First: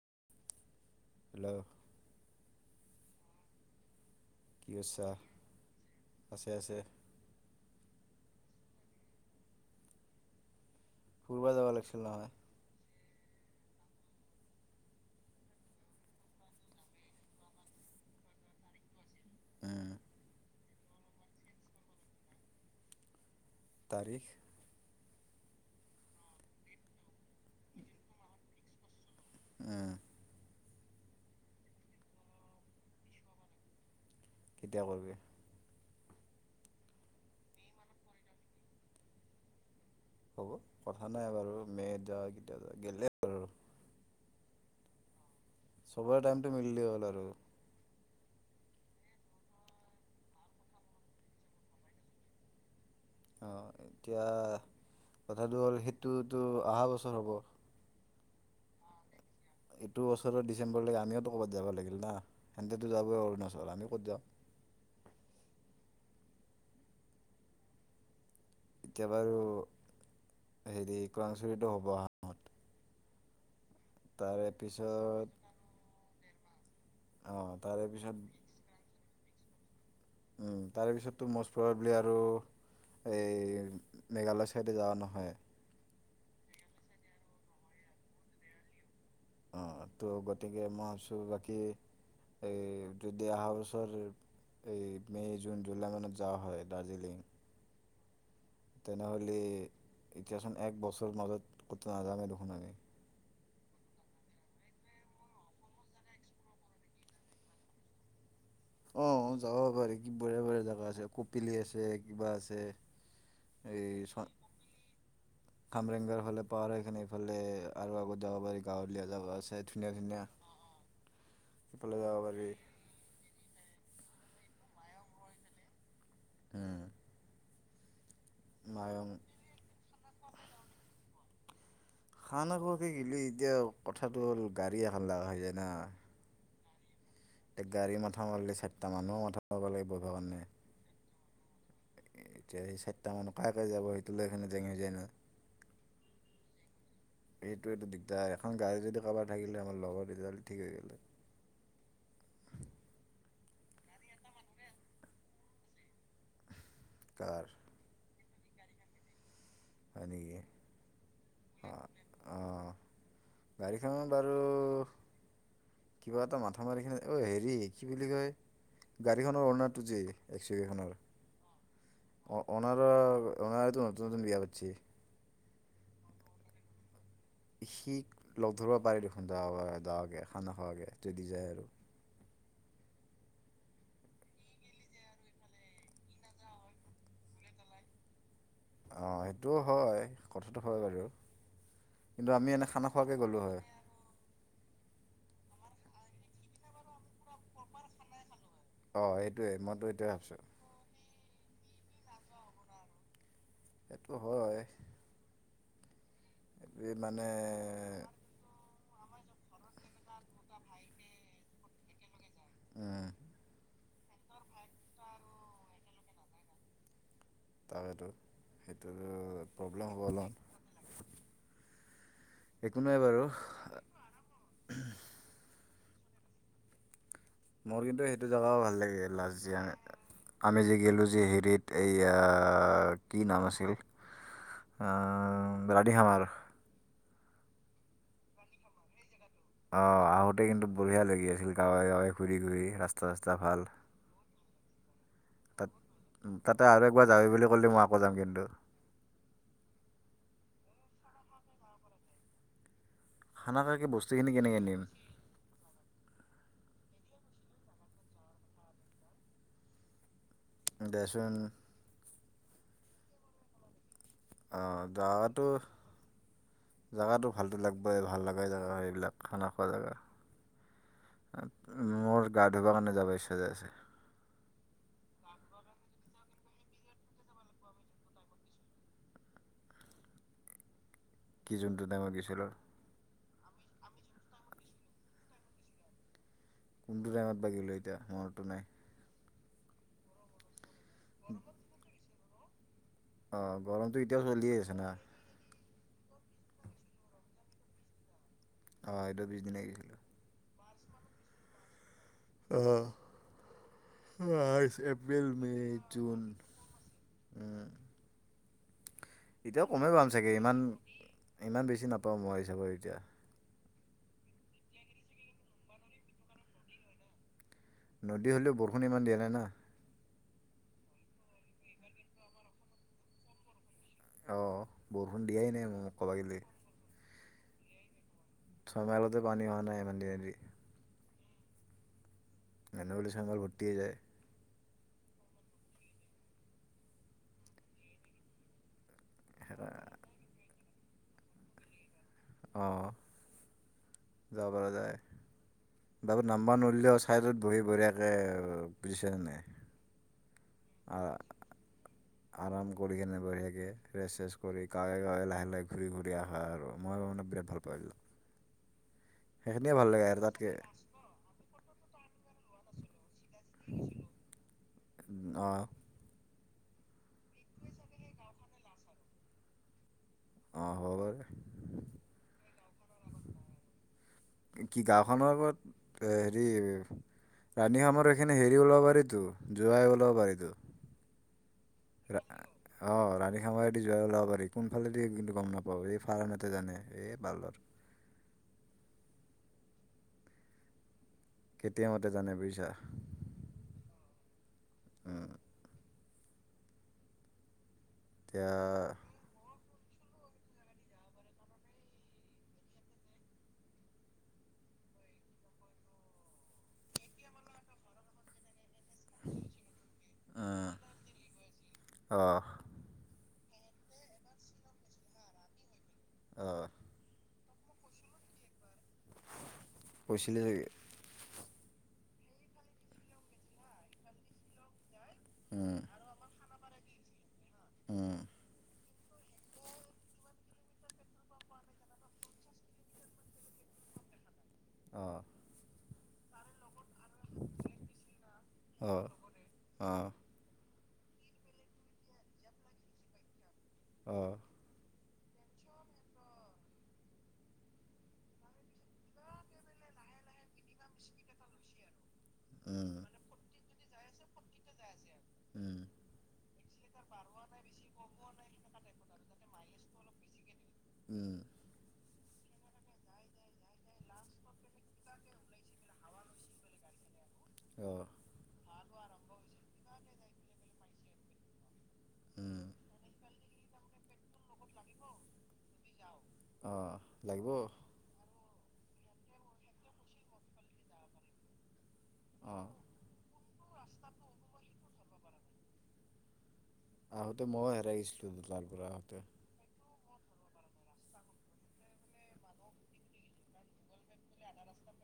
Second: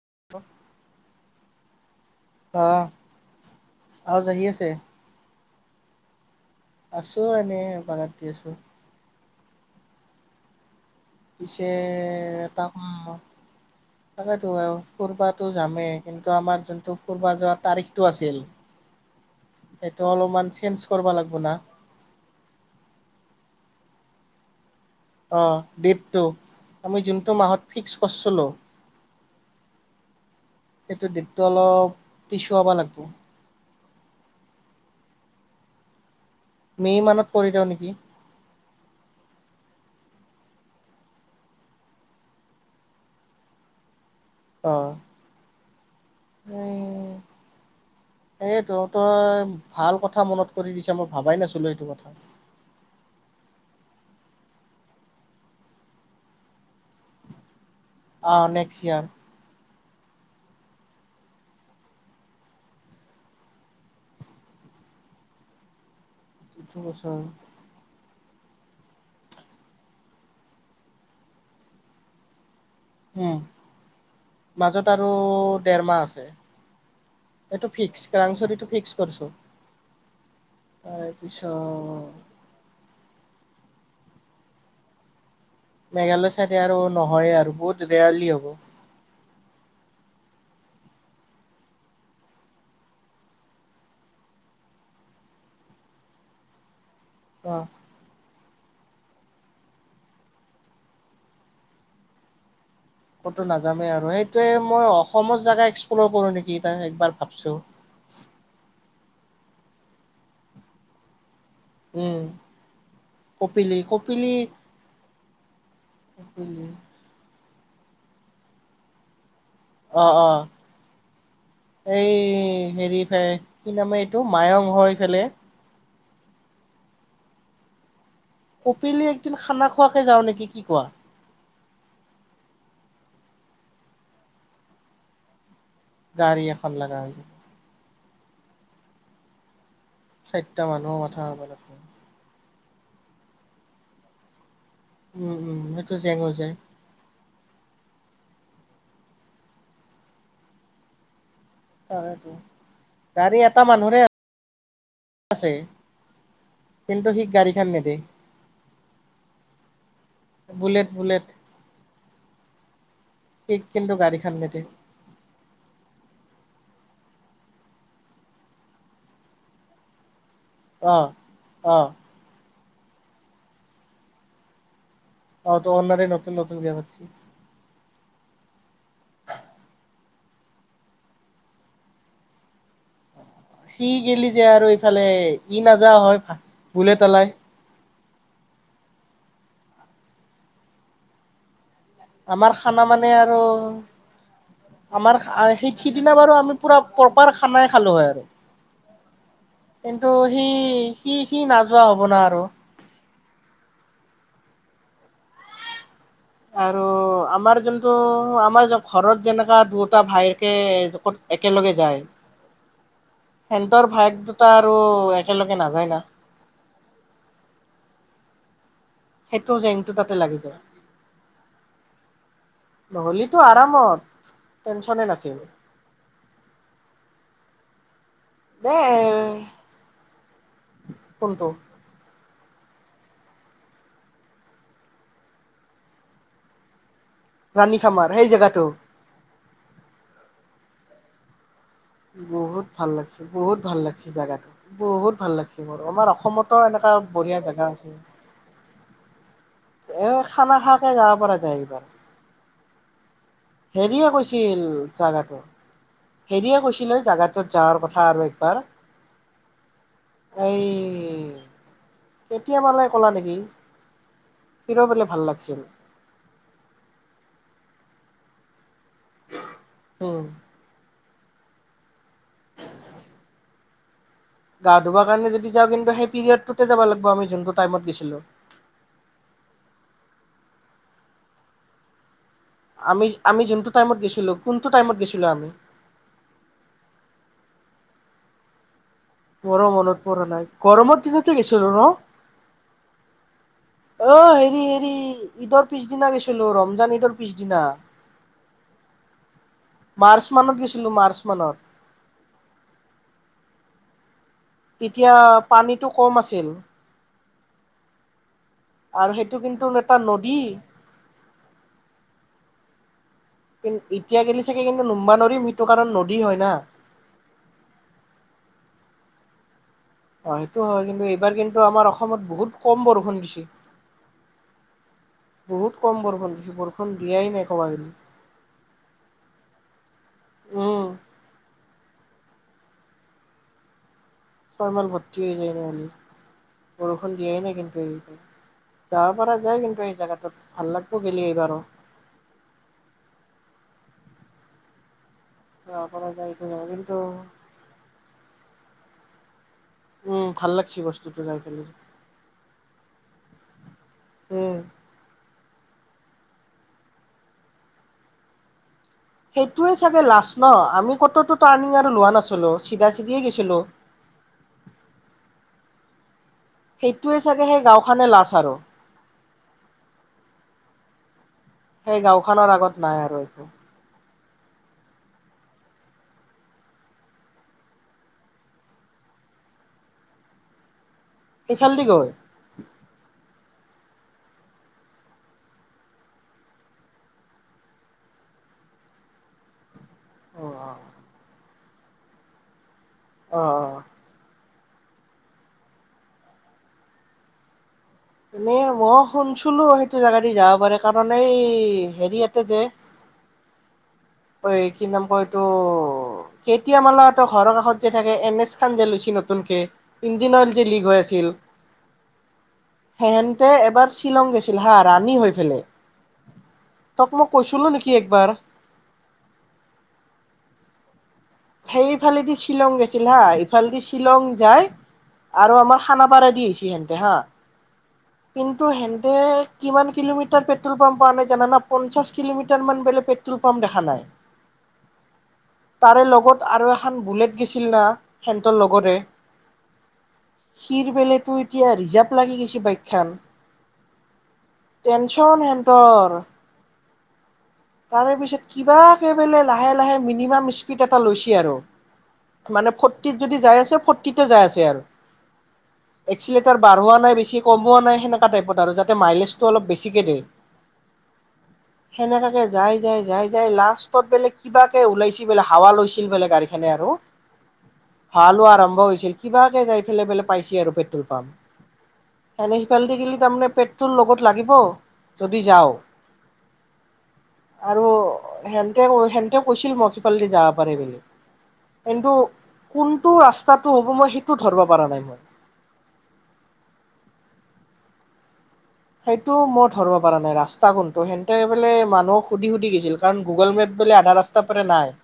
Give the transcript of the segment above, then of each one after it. [inaudible] Hello অ' অ' জাগি আছে। কি কৰিছা? আছে আছে আছোঁ এনেই এপাক শুই আছোঁ। ফুৰিব যাব পিছে লাগিছিল নহয়। তাক ম তাকেতো ফুৰবাটো যামেই। কিন্তু, আমাৰ যোনটো ফুৰবা যোৱা তাৰিখটো আছিল। উম, সেইটো অলপমান চেঞ্জ কৰিব লাগব না তাৰিখ অ' ডেটটো আমি যোনটো মাহত ফিক্স কৰছিলোঁ। উম। সেইটো ডেটটো অলপ পিছোৱাব লাগব। কেতিয়া কৰিবি? মে' মানত কৰি দিওঁ নেকি? হ'ব, কথা নাই বাৰু। মে'ত যাওঁ, কেতিয়া যাওঁ গেলে আৰু। অ'। চবৰে টাইমটো মিললে হ'ল আৰু। সেয়েটো তই ভাল কথা মনত কৰি দিছা, মই ভাবাই নাছিলোঁ এইটো কথা। অঁ এতিয়া কথাটো হ'ল সেইটোতো অহা বছৰ হ'ব অ 'নেক্স ইয়াৰ এইটো বছৰ ডিচেম্বৰলৈকে আমিওতো ক'ৰবাত যাব লাগিল না, সেতেটো যাবই অৰুণাচল আমিও ক'ত যাওঁ [unintelligible] বছৰ এতিয়া বাৰু হেৰি [unintelligible] হ'ব [unintelligible] হম তাৰে মাজত আৰু পিছত দেৰমাহ আছে অ' এইটো তাৰে পিছত ফিক্স [unintelligible] ফিক্স কৰছো তাৰেপিছততো ম'ষ্ট প্ৰভেবলি আৰু তাৰপিছত এই মেঘালয় চাইডে যাৱা নহয় মেঘালয় চাইডে আৰু নহয়ে আৰু বহুত ৰেয়াৰলি হ'ব অ ত' গতিকে মই [unintelligible] বাকী এই যদি অহা বছৰ এই মে জুন জুলাই মানত যোৱা হয় দাৰ্জিলিং আহ তেনেহ'লে এতিয়াচোন এক বছৰ মাজত ক'তো নাযামেই দেখোন আমি [unintelligible] নাজামেই আৰু সেইটে মই অসমৰ জেগা এক্সপ্ল'ৰ কৰো নেকি এ একবাৰ ভাবছো অ' যাব পাৰি কি বৰহিয়া বৰহিয়া জাগা আছে খুব [unintelligible] আছে উম কিবা আছে কপিলি এই কপিলি খামৰেংগৰ ফালে কপিলি পোৱাৰ কাৰণে ইফালে আৰু আগত যাব পাৰি। গাঁৱলীয়া জাগা আছ অ' অ'। সেইফালে এই যাব পাৰি হেৰিফাই কি নামে- টো মায়ং হৈ ফালে। উম, কপিলী, মায়ং একদিন খানা খোৱাকে যাওঁ নেকি, কি কোৱা? খানা খোৱাকে গিলি এতিয়া কথাটো হ'ল, গাড়ী এখান লাগা হৈ যায় না। গাড়ী এখন লাগা হৈ। তে গাড়ী মাথা মাৰিলে চাৰিটা মানুহও মাথা মাৰিব লাগি- চাৰিটা মানুহও মাথ- থা [unintelligible] এতিয়া সেই চাৰিটা মানুহ কাই কাই যাব, সেইটো লৈ কেনে- উম উম, সেইটো জেং হৈ যায়। সেইটোৱেটো দিগদাৰ। এখন গাড়ী যদি কাৰোবাৰ থাকিলে আমাৰ লগৰ, তিতিয়াহ'লে ঠিক হৈ গেল হৈ। তাকেইতো। গাড়ী এটা মানুহৰে আছে। কিন্ত সি কাৰ গাড়ীখান নেদে। হয় নি- বুলেট, বুলেট। অ'। থিক কিন্তু গাড়ীখনত বাৰু গাড়ীখান নেদে। কিবা এটা মাথা মাৰি কেনে, অহ হেৰি, কি বুলি কয়, গাড়ীখনৰ অ'নাৰটো যে- এক্স-ইউ-ভি খনৰ। অ অ' অ'নাৰৰ, অ'নাৰেটো নতুন নতুন বিয়া পাতিছে। অ' ত' অ'নাৰে নতুন নতুন বিয়া পাতছি। সি লগ ধৰিবা পাৰে দেখোন যোৱাৰ যাৱাকে, খানা খোৱাকে। যদি যায় আৰু। সি গিলি যে আৰু ইফালে ই নাযাৱা হয়, ভা, বুলেট ওলাই। অ' সেইটোও হয়। কথাটো হয় বাৰু। কিন্তু আমি আমাৰ এনে খানা মানে খোৱাকে গ'লোঁ হয় আৰু- আমাৰ আ' সেই সিদিনা বাৰু আমি পুৰা প্ৰপাৰ খানাই খালোঁ হয় আৰু। অঁ সেইটোৱে মইতো এইটোৱে কিন্তু, ভাবিছোঁ সি সি- সি নাযোৱা হ'ব না আৰু। সেইটো হয়। আৰু এই মানে আমাৰ যোনটো, আমাৰ য- ঘৰত যেনেকা দুৱো- টা ভায়েকে জ ক'ত একেলগে- যায়। উম, হেল- তোৰ ভায়েক দুটা আৰু একেলগে নাযায় না। তামীৰ সেইটো সেইটো জেংটো প্ৰব্লেম তাতে হ'ল লাগি নহ'লেিতো আৰামত টেনচনে নাছিল মোৰ কিন্তু সেইটো জেগাও দে ভাল লাগে লাজ যে আমি যি গলোঁ যেি কোনটো হেৰিত এইয়া ন ৰাণী খামাৰ সেই জেগাটো অ আহোতে কিন্তু বঢ়িয়া লাগি আছিল। গাঁৱে গাঁৱে ঘূৰি ঘূৰি বহুত ভাল ৰাস্তা লাগছে চাস্তা বহুত ভাল লাগিছে জেগাটো বহুত ভাল লাগছে তাত মোৰ আমাৰ উম, তাতে অসমতো আৰু এনেকুৱা একবাৰ যাবি বুলি বঢ়িয়া ক'লে জোগা মই আছে। আকৌ যাম কিন্তু এ খানা খোৱাকে যাব পৰা যায় এইবাৰ, সেনেকৈ হেৰিয়ে বস্তুখিনি কেনেকৈ কৈছিল নিম জাগাটো হেৰিয়ে কৈছিলে জাগা, যাৱাৰ কথা আৰু একবাৰ এই বেচোন কেতিয়াবালে কলা নেকি? অ হিৰ' বোলে ভাল জাগাটো লাগছিল জাগাটো ভালটো লাগিব। ব ভাল লগা জেগা, এইবিলাক খানা খোৱা জেগা, উম মোৰ গা ধুবৰ কাৰণে যাব ইচ্ছা যে আছে। গা ধুব কাৰ যদি যওঁৰি লাগ গ কি জোনটো দা ম গৈছিল। আমি আমি যোনটো টাইমত গেছিলো কোনটো ইমত গেছিলো আমি কোনটো টাইমত বাগিললো এতিয়া মৰতটো নাই, মোৰ মনত পৰে নাই গৰমৰ দিনতে গেছিলো ন অঁ গৰমটো এতিয়াও আহ চলিয়ে হেৰি আছে না হেৰি ঈদৰ পিছদিনা গেছিলো ৰমজান এইটোৰ পিছদিনা। অ এইটো বিছদিন গৈছিলো। ছিলো মাৰ্চ মানত। আহ। মাৰ্চ, তেতিয়া এপ্ৰিল, মে, পানীটো কম জুন আছিল। আৰু সেইটো কিন্তু এতিয়াও কমেই এটা পাম চাগে নদী ইমান ইমান বেছি নাপাওঁ মই হিচাপে এতিয়া। কিন্তু এতিয়া গিলে চাগে কিন্তু নুম্বা নৰিম সেইটো কাৰণ নদী হয় না। নদী হ'লেও বৰষুণ ইমান দিয়া নাই না। অ সেইটো হয় কিন্তু এইবাৰ কিন্তু আমাৰ অসমত বহুত কম বৰষুণ দিছে। অ বৰষুণ দিয়াই নাই ম মোক ক'বাগিলি। বিয়াই নাই ক'বাগিলি। চতালতে পানী অহা নাই ইমান দিনে। উম গানডগলী চাঘাৰ ভৰ্তি যায়। চয়মল ভৰ্তি হৈ যায় ন হলি বৰষুণ দিয়াই নাই কিন্তু এইবাৰ। যাব পৰা যায় কিন্তু এই সেইকাৰণে- জেগাটোত। ভাল লাগিব এইবাৰ গেলে আৰু। আহ য বাৰ যায়। যাব পৰা বাবু যায় এইটো নাম্বাৰ জেগা কিন্তু নৰিলেেও ছাইডত বহি বঢ়িয়াকে বুইছেনে নাই। উম। ভাল লাগছি বস্তুটো যাই পেলাই। কৰিকেনে বঢ়িয়া কে ড্ৰেছ চেছ উম কৰি গাঁৱে গাঁৱে লাহে লাহে ঘূৰি ঘূৰি আহা আৰু মই মানে বিৰাট ভাল পাওঁছিলোঁ। সেইটোৱে চাগে লাষ্ট ন আমি কততো টাৰ্ণিং আৰু লোৱা নাছিলো। টো চিধা চিধি দয়ে গৈছিলো। অঁ সেইটোৱে চাগে সেই গাওখনে লাচ আৰু। অ হব পাৰে। সেই গাঁওখনৰ আগত নাই আৰু একো। কি গাঁওখনৰ ওৰত হেৰি ৰাণী খামৰ এইখিনি হেৰি ওলাব পাৰিতো জোৰাই ওলাব পাৰিতো। এইফালদি গৈ সেমাইদি যোৱাই ওলাব পাৰি কোনফালেদি কিন্তু গম নাপাওঁ এই ফাৰ্ম এটা জানে এইফালৰ অ আহ। কেতিয়া মতে জানে বুজিছা। অ অ। উম এনে মই এতিয়া শুনছিলো সেই জোগা দি যাব পাৰে কাৰণ এই হেৰি ইয়াতে যে এই কি নাম ক এইটো কেতিয় মালা ত' ঘৰৰ কাষত যে থাকে এনে লৈছিল নতুনক ইঞ্জিন অইল যে লিক হৈ আছিল আহ সেষণ তে এবাৰ শ্বিলং গৈছিল হা ৰাণী হৈ পেলাই। আহ তোক মোক কৈছিলো নেকি একবাৰ। বিন [unintelligible] সেইফালেদি শ্বিলং গেছিল হা এইফালেদি শ্বিলং যায়। আৰু উম আমাৰ খানা পাৰাই দি আহিছি। তে হেহেন্তে হা। উম কিন্তু হেন কিমান কিলোমিটাৰ পেট্ৰল পাম্প প নাই জানানা পঞ্চাশ কিলোমিটাৰ মান বোলে পেট্ৰল পাম্প দেখা নাই। অহ ', তাৰে লগত আৰু খখন বুলেট গছিল না হেনতৰ লগৰে। আহ আহ কিৰ বেলেতো এতিয়া ৰিজাৰ্ভ লাগি গৈছে বাইকখন। অহ', টেনশচন হেনতৰ। তাৰে পিছত কিব কৈ বলে লাহে - লাহে মিনিমাম স্পীড এটা লৈছে আৰু। মানে উম ফৰটিত যদি যাই আছে ফৌৰটিতে যাই আছে আৰু। উম এইছিলে বঢ়োৱা নাই বেছি কম হোৱা নাই। আৰু যাতে মাইলেজটো অলপ বেছিকে দে। উম সনেকাকে যাই - যাই - যাই - যাই লাষ্টত বোলে কিবাকে ওলাইছে বোলে হাৱা লৈছিল বোলে গাড়ীখনে আৰু। অ ভালো আৰম্ভ হয়ছি কিবাকে জাই ফেলে পাইছি আৰু পেট্ৰল পাম্প আমি উম সিফাল দি গেলি তাৰমানে পেট্ৰল লগত লাগিব যদি যাও। অহ ', আৰু হে সেহতেও কৈছিল মই সিফালদি যাব পাৰেি বুলি। কিন্তু অ কোনটো ৰাস্তাত টো হ'ব মই সেইটোও ধব পৰা নাই মই। আহোতে ময়ো হেৰাই গৈছিলো দুডাল সেইটো মই ধৰিব পৰা নাই ৰাস্তা। তাকোনটো সেনটে বোলে মানুক সুধি-সুধি গৈছিল কাৰণ গুগল মেপ, বোলে আধা ৰাস্তা পৰা নাই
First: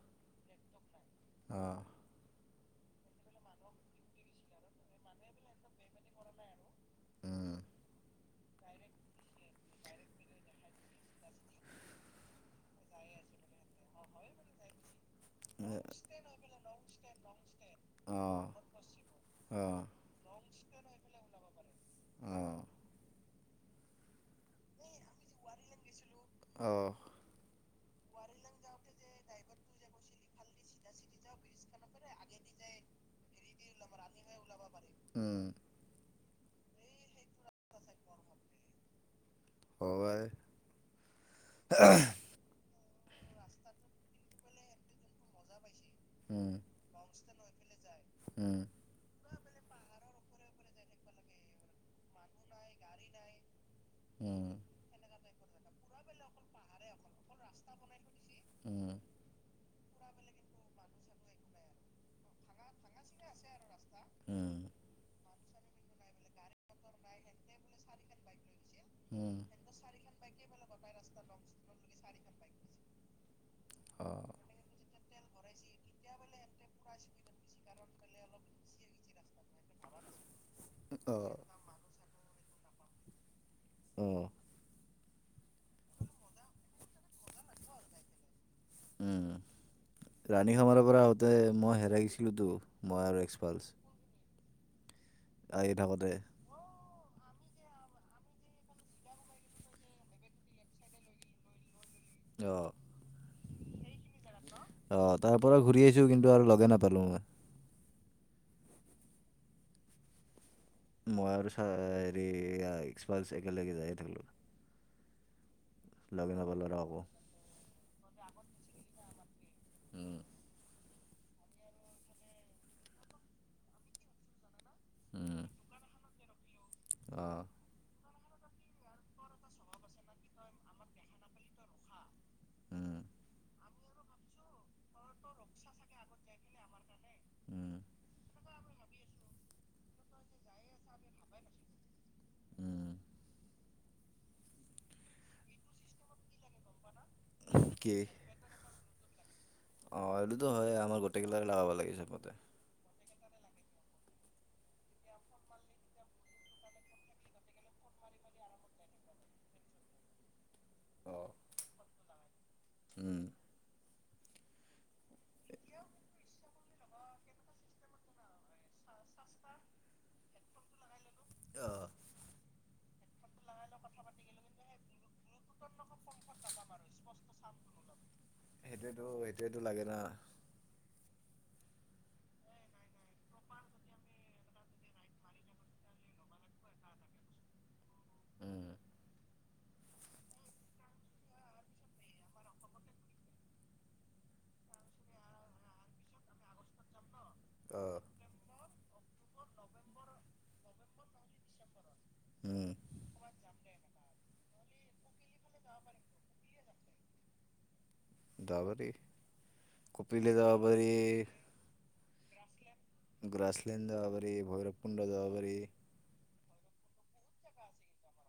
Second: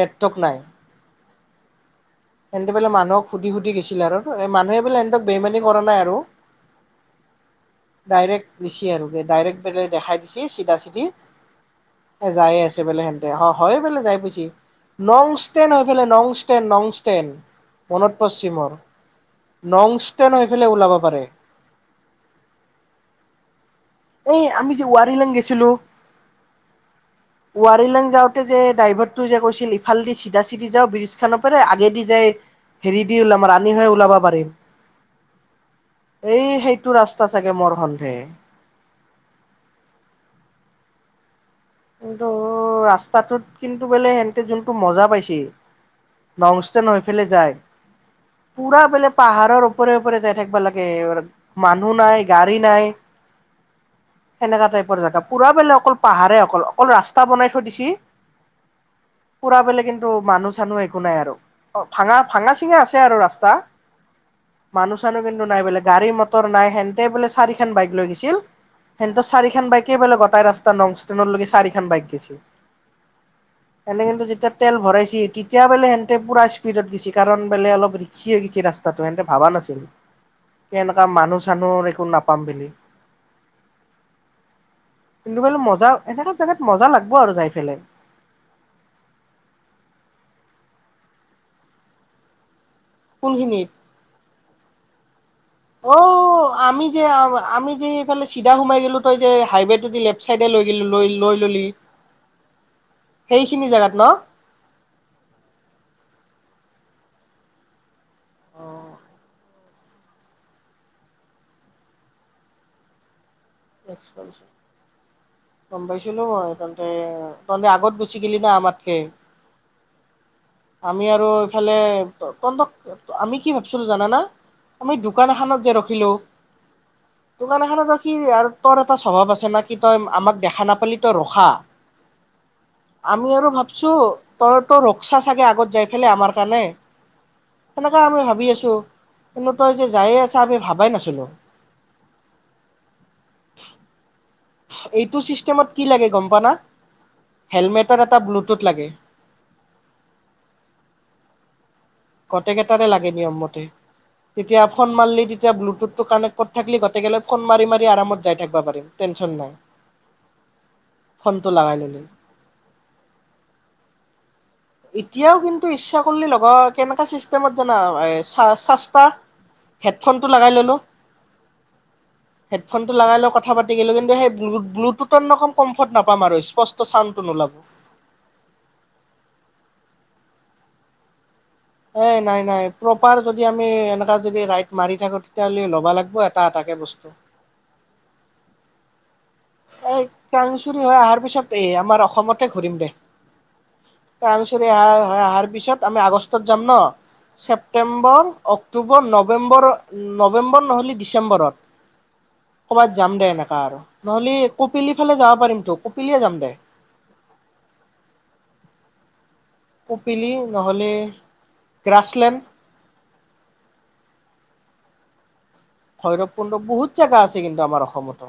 নেটৰ্ক নাই। অহ সেহতে বলে মানুহক সুধি-সুধি গৈছিল আৰু মানুহে বোলে সহতক বেইমমানি কৰা নাই আৰু। উম ডাইৰেক্ট দিছি আৰু ডাইৰেক্ট বেলে দেখাই দিছে চিধা চিধি যায়ে আছে বোলে হেনতে অ' হয় বোলে যাই পাইছি। নংষ্টে এ, হৈ ফালে নংষ্টে নং মনত অ', পৰছি মৰ অ', নংষ্টষ্টেন হৈ পেলাই ওলাব পাৰে। অ', এই আমি যে ৱাৰ লাং গেছিলো। অহঁ ৱাৰ লাং যাওঁতে যে ড্ৰাইভাৰটো যে কৈছিল ইফালেদি চিধা চিধি যাওঁ ব্ৰীজ খানৰ পৰাৰে আগেদি যাই হেৰি দি উলাম। আমিহে ওলাব পাৰিম। উম, এই সেইটো ৰাস্তা চাগে মোৰ সন্ধে। হব পাৰে। কিন্তু ৰা ৰাস্তাটোত কিন্তু বোলে সনতে যোনটো মজা পাইছি। উম, নংচতে নহয়। ফেলে যায়। উম, পুৰা বোলে। পাহাৰৰ ওপৰে-ওপৰে যাই থাকিবা লাগে মানুহ নাই গাড়ী নাই। উম, সেনেকা টাইপৰ জেগা। পুৰা বেলে অকল পাহাৰে অকল। অকল ৰাস্তা বনাই থৈ দিছি উম পুৰা বলে কিন্তু মানুহ চানুহ একো নাই আৰু ভাঙা-ভাঙা চিঙা আছে আৰু ৰাস্তা। উম, মানুহ-চানুহ কি নাই বোলে গাড়ী মটৰ নাই সেনেতে বোলে চাৰি খন বাইক লৈ গেইছিল। সেনটো উম, চাৰিখন বাইকে বলে গটাই ৰাস্তাংষ্টেডত ল। খন বাইক দিছে এনে কিন্ত অ', যেতিয়া তেল ভৰাইছে টি কেতিয়া বোলে সিহতে পুৰা স্পীডত গিছি কাৰণ বোলে অলপ ৰিক্সি হৈ গৈছে ৰাস্তাটো হিহতে ভাবা নাছিল কে এনেুৱা অ'। মানুহ-চানুহ একো নাপ পামবিলি উম কিন্তু বলে মজা এনেকে জাগাত মজা লাগব আৰু যাই ফেলে উম ৰাণী খামাৰৰ পৰা আহোতে মই হেৰাই গিছিলোতো। ময় আৰু কোনখিনিত এক্সপালছ। আহি অ থাকোঁতে আমি যে আৱ- আমি যে এইফালে চিধা সোমাই গে'লো, তই যে হাইৱেটোদি লেফ্ট চাইডে লৈ গেলি- লৈ- লৈ ললি। অ'। সেইখিনি জাগাত ন'? অ' তাৰপৰা ঘূৰি আহিছোঁ, কিন্তু আৰু লগে নাপালোঁ মই। অ'। মই আৰু ছা- হেৰি [unintelligible] যায়ে থাকিলোঁ এক্সপেনচিভ। গম পাইছিলো লগে মই নাপালোঁ আৰু আকৌ। তন্তে- তন্তে আগত গুচি গেলি না আমাতকে। আমি আৰু এইফালে- তন্তক আমি কি ভাবিছিলো জানানা? আমি দোকান এখানত যে ৰখিলোঁ অ', দোকানখনত কি আৰু তোৰ এটা স্বভাৱ আছে ন কি তই আমাক দেখা নাপালি তই ৰখা। উম, আমি আৰু ভাবছো তই তো ৰখছা চাগে আগত যাই পেলাই আমাৰ কাৰণে, উম, সেনেককাে আমি ভাবি আছো কিন্তু তই যে যায়ে আছ আমি ভাবাই নাছিলো। উম, এইটো চিষ্টেমত কি লাগে গম প না? কি হেলমেটৰ এটা ব্লুটুথ লাগে। অ' এইটোতো হয় আমাৰ গোটেইকিলাকে লগাব লাগিছে। গোটকেইটাৰে লাগে নিয়ম মতে, তেতিয়া ফোন মাৰলি তেতিয়া ব্লুটুথটো কানেক্ট কৰ থাকলি গোটেই গালে ফোন মাৰি মাৰ আমতাই থাকবা পাৰিম টেনচন নাই। অ', ফোনটো লগাই ল'লে। উম, এতিয়াও কিন্তু ইচ্ছা কৰিল লগৰ কেনেক চিষ্টেম জানা? এ চাচ-চাচটা হেডফোনটো লগাই ললো। অ', হেডফোনটো লগাই লগৈ কথা পাতি গলোঁ কিন্তুেই ব্লুট-ব্লুটুথ কম কম্ফৰ্ট নাপাম আৰু স্পষ্ট চাউণ্টো নোলাব। টো লাগে না। এ নাই নাই প্ৰপাৰ যদি আমি এনেকা যদি ৰাইদ মাৰি থাকো তেতিয়াাহলে ল'বা লাগিব এটা এটাকে বস্তু। উম, এই কাংচৰি হৈ অহাৰ পিছত এ আমাৰ অসমতে ঘূৰিম দে। কংচৰি অহা হৈ অহাৰ পিছত আমি আগষ্টত যাম ন। অ', ছেপ্টেম্বৰ অক অক্টোবৰ নৱেম্বৰ নৱেম্বৰ নহ'লে উম, ডিচেম্বৰত। কৰ'ৰবাত যাম দে এনেকা আৰু। হলি কপিলী ফালে যাৱা পাৰিম তো। কপিলীয়ে যাম দে। যাব পাৰি কপিলী কপিলে যাব নহলে পাৰি। গ্ৰাছলেণ্ড। গ্ৰাছলেণ্ড যাবা পাৰি, ভৈৰৱকুণ্ড যাবা পাৰি। ভৈৰৱকুণ্ড- বহুত জাগা আছে কিন্তু আমাৰ অসমতো।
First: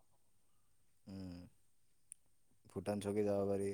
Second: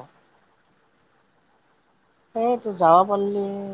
উম, সেয়েটো ভূটান যাবা চকী যাব পাল্লি পাৰি।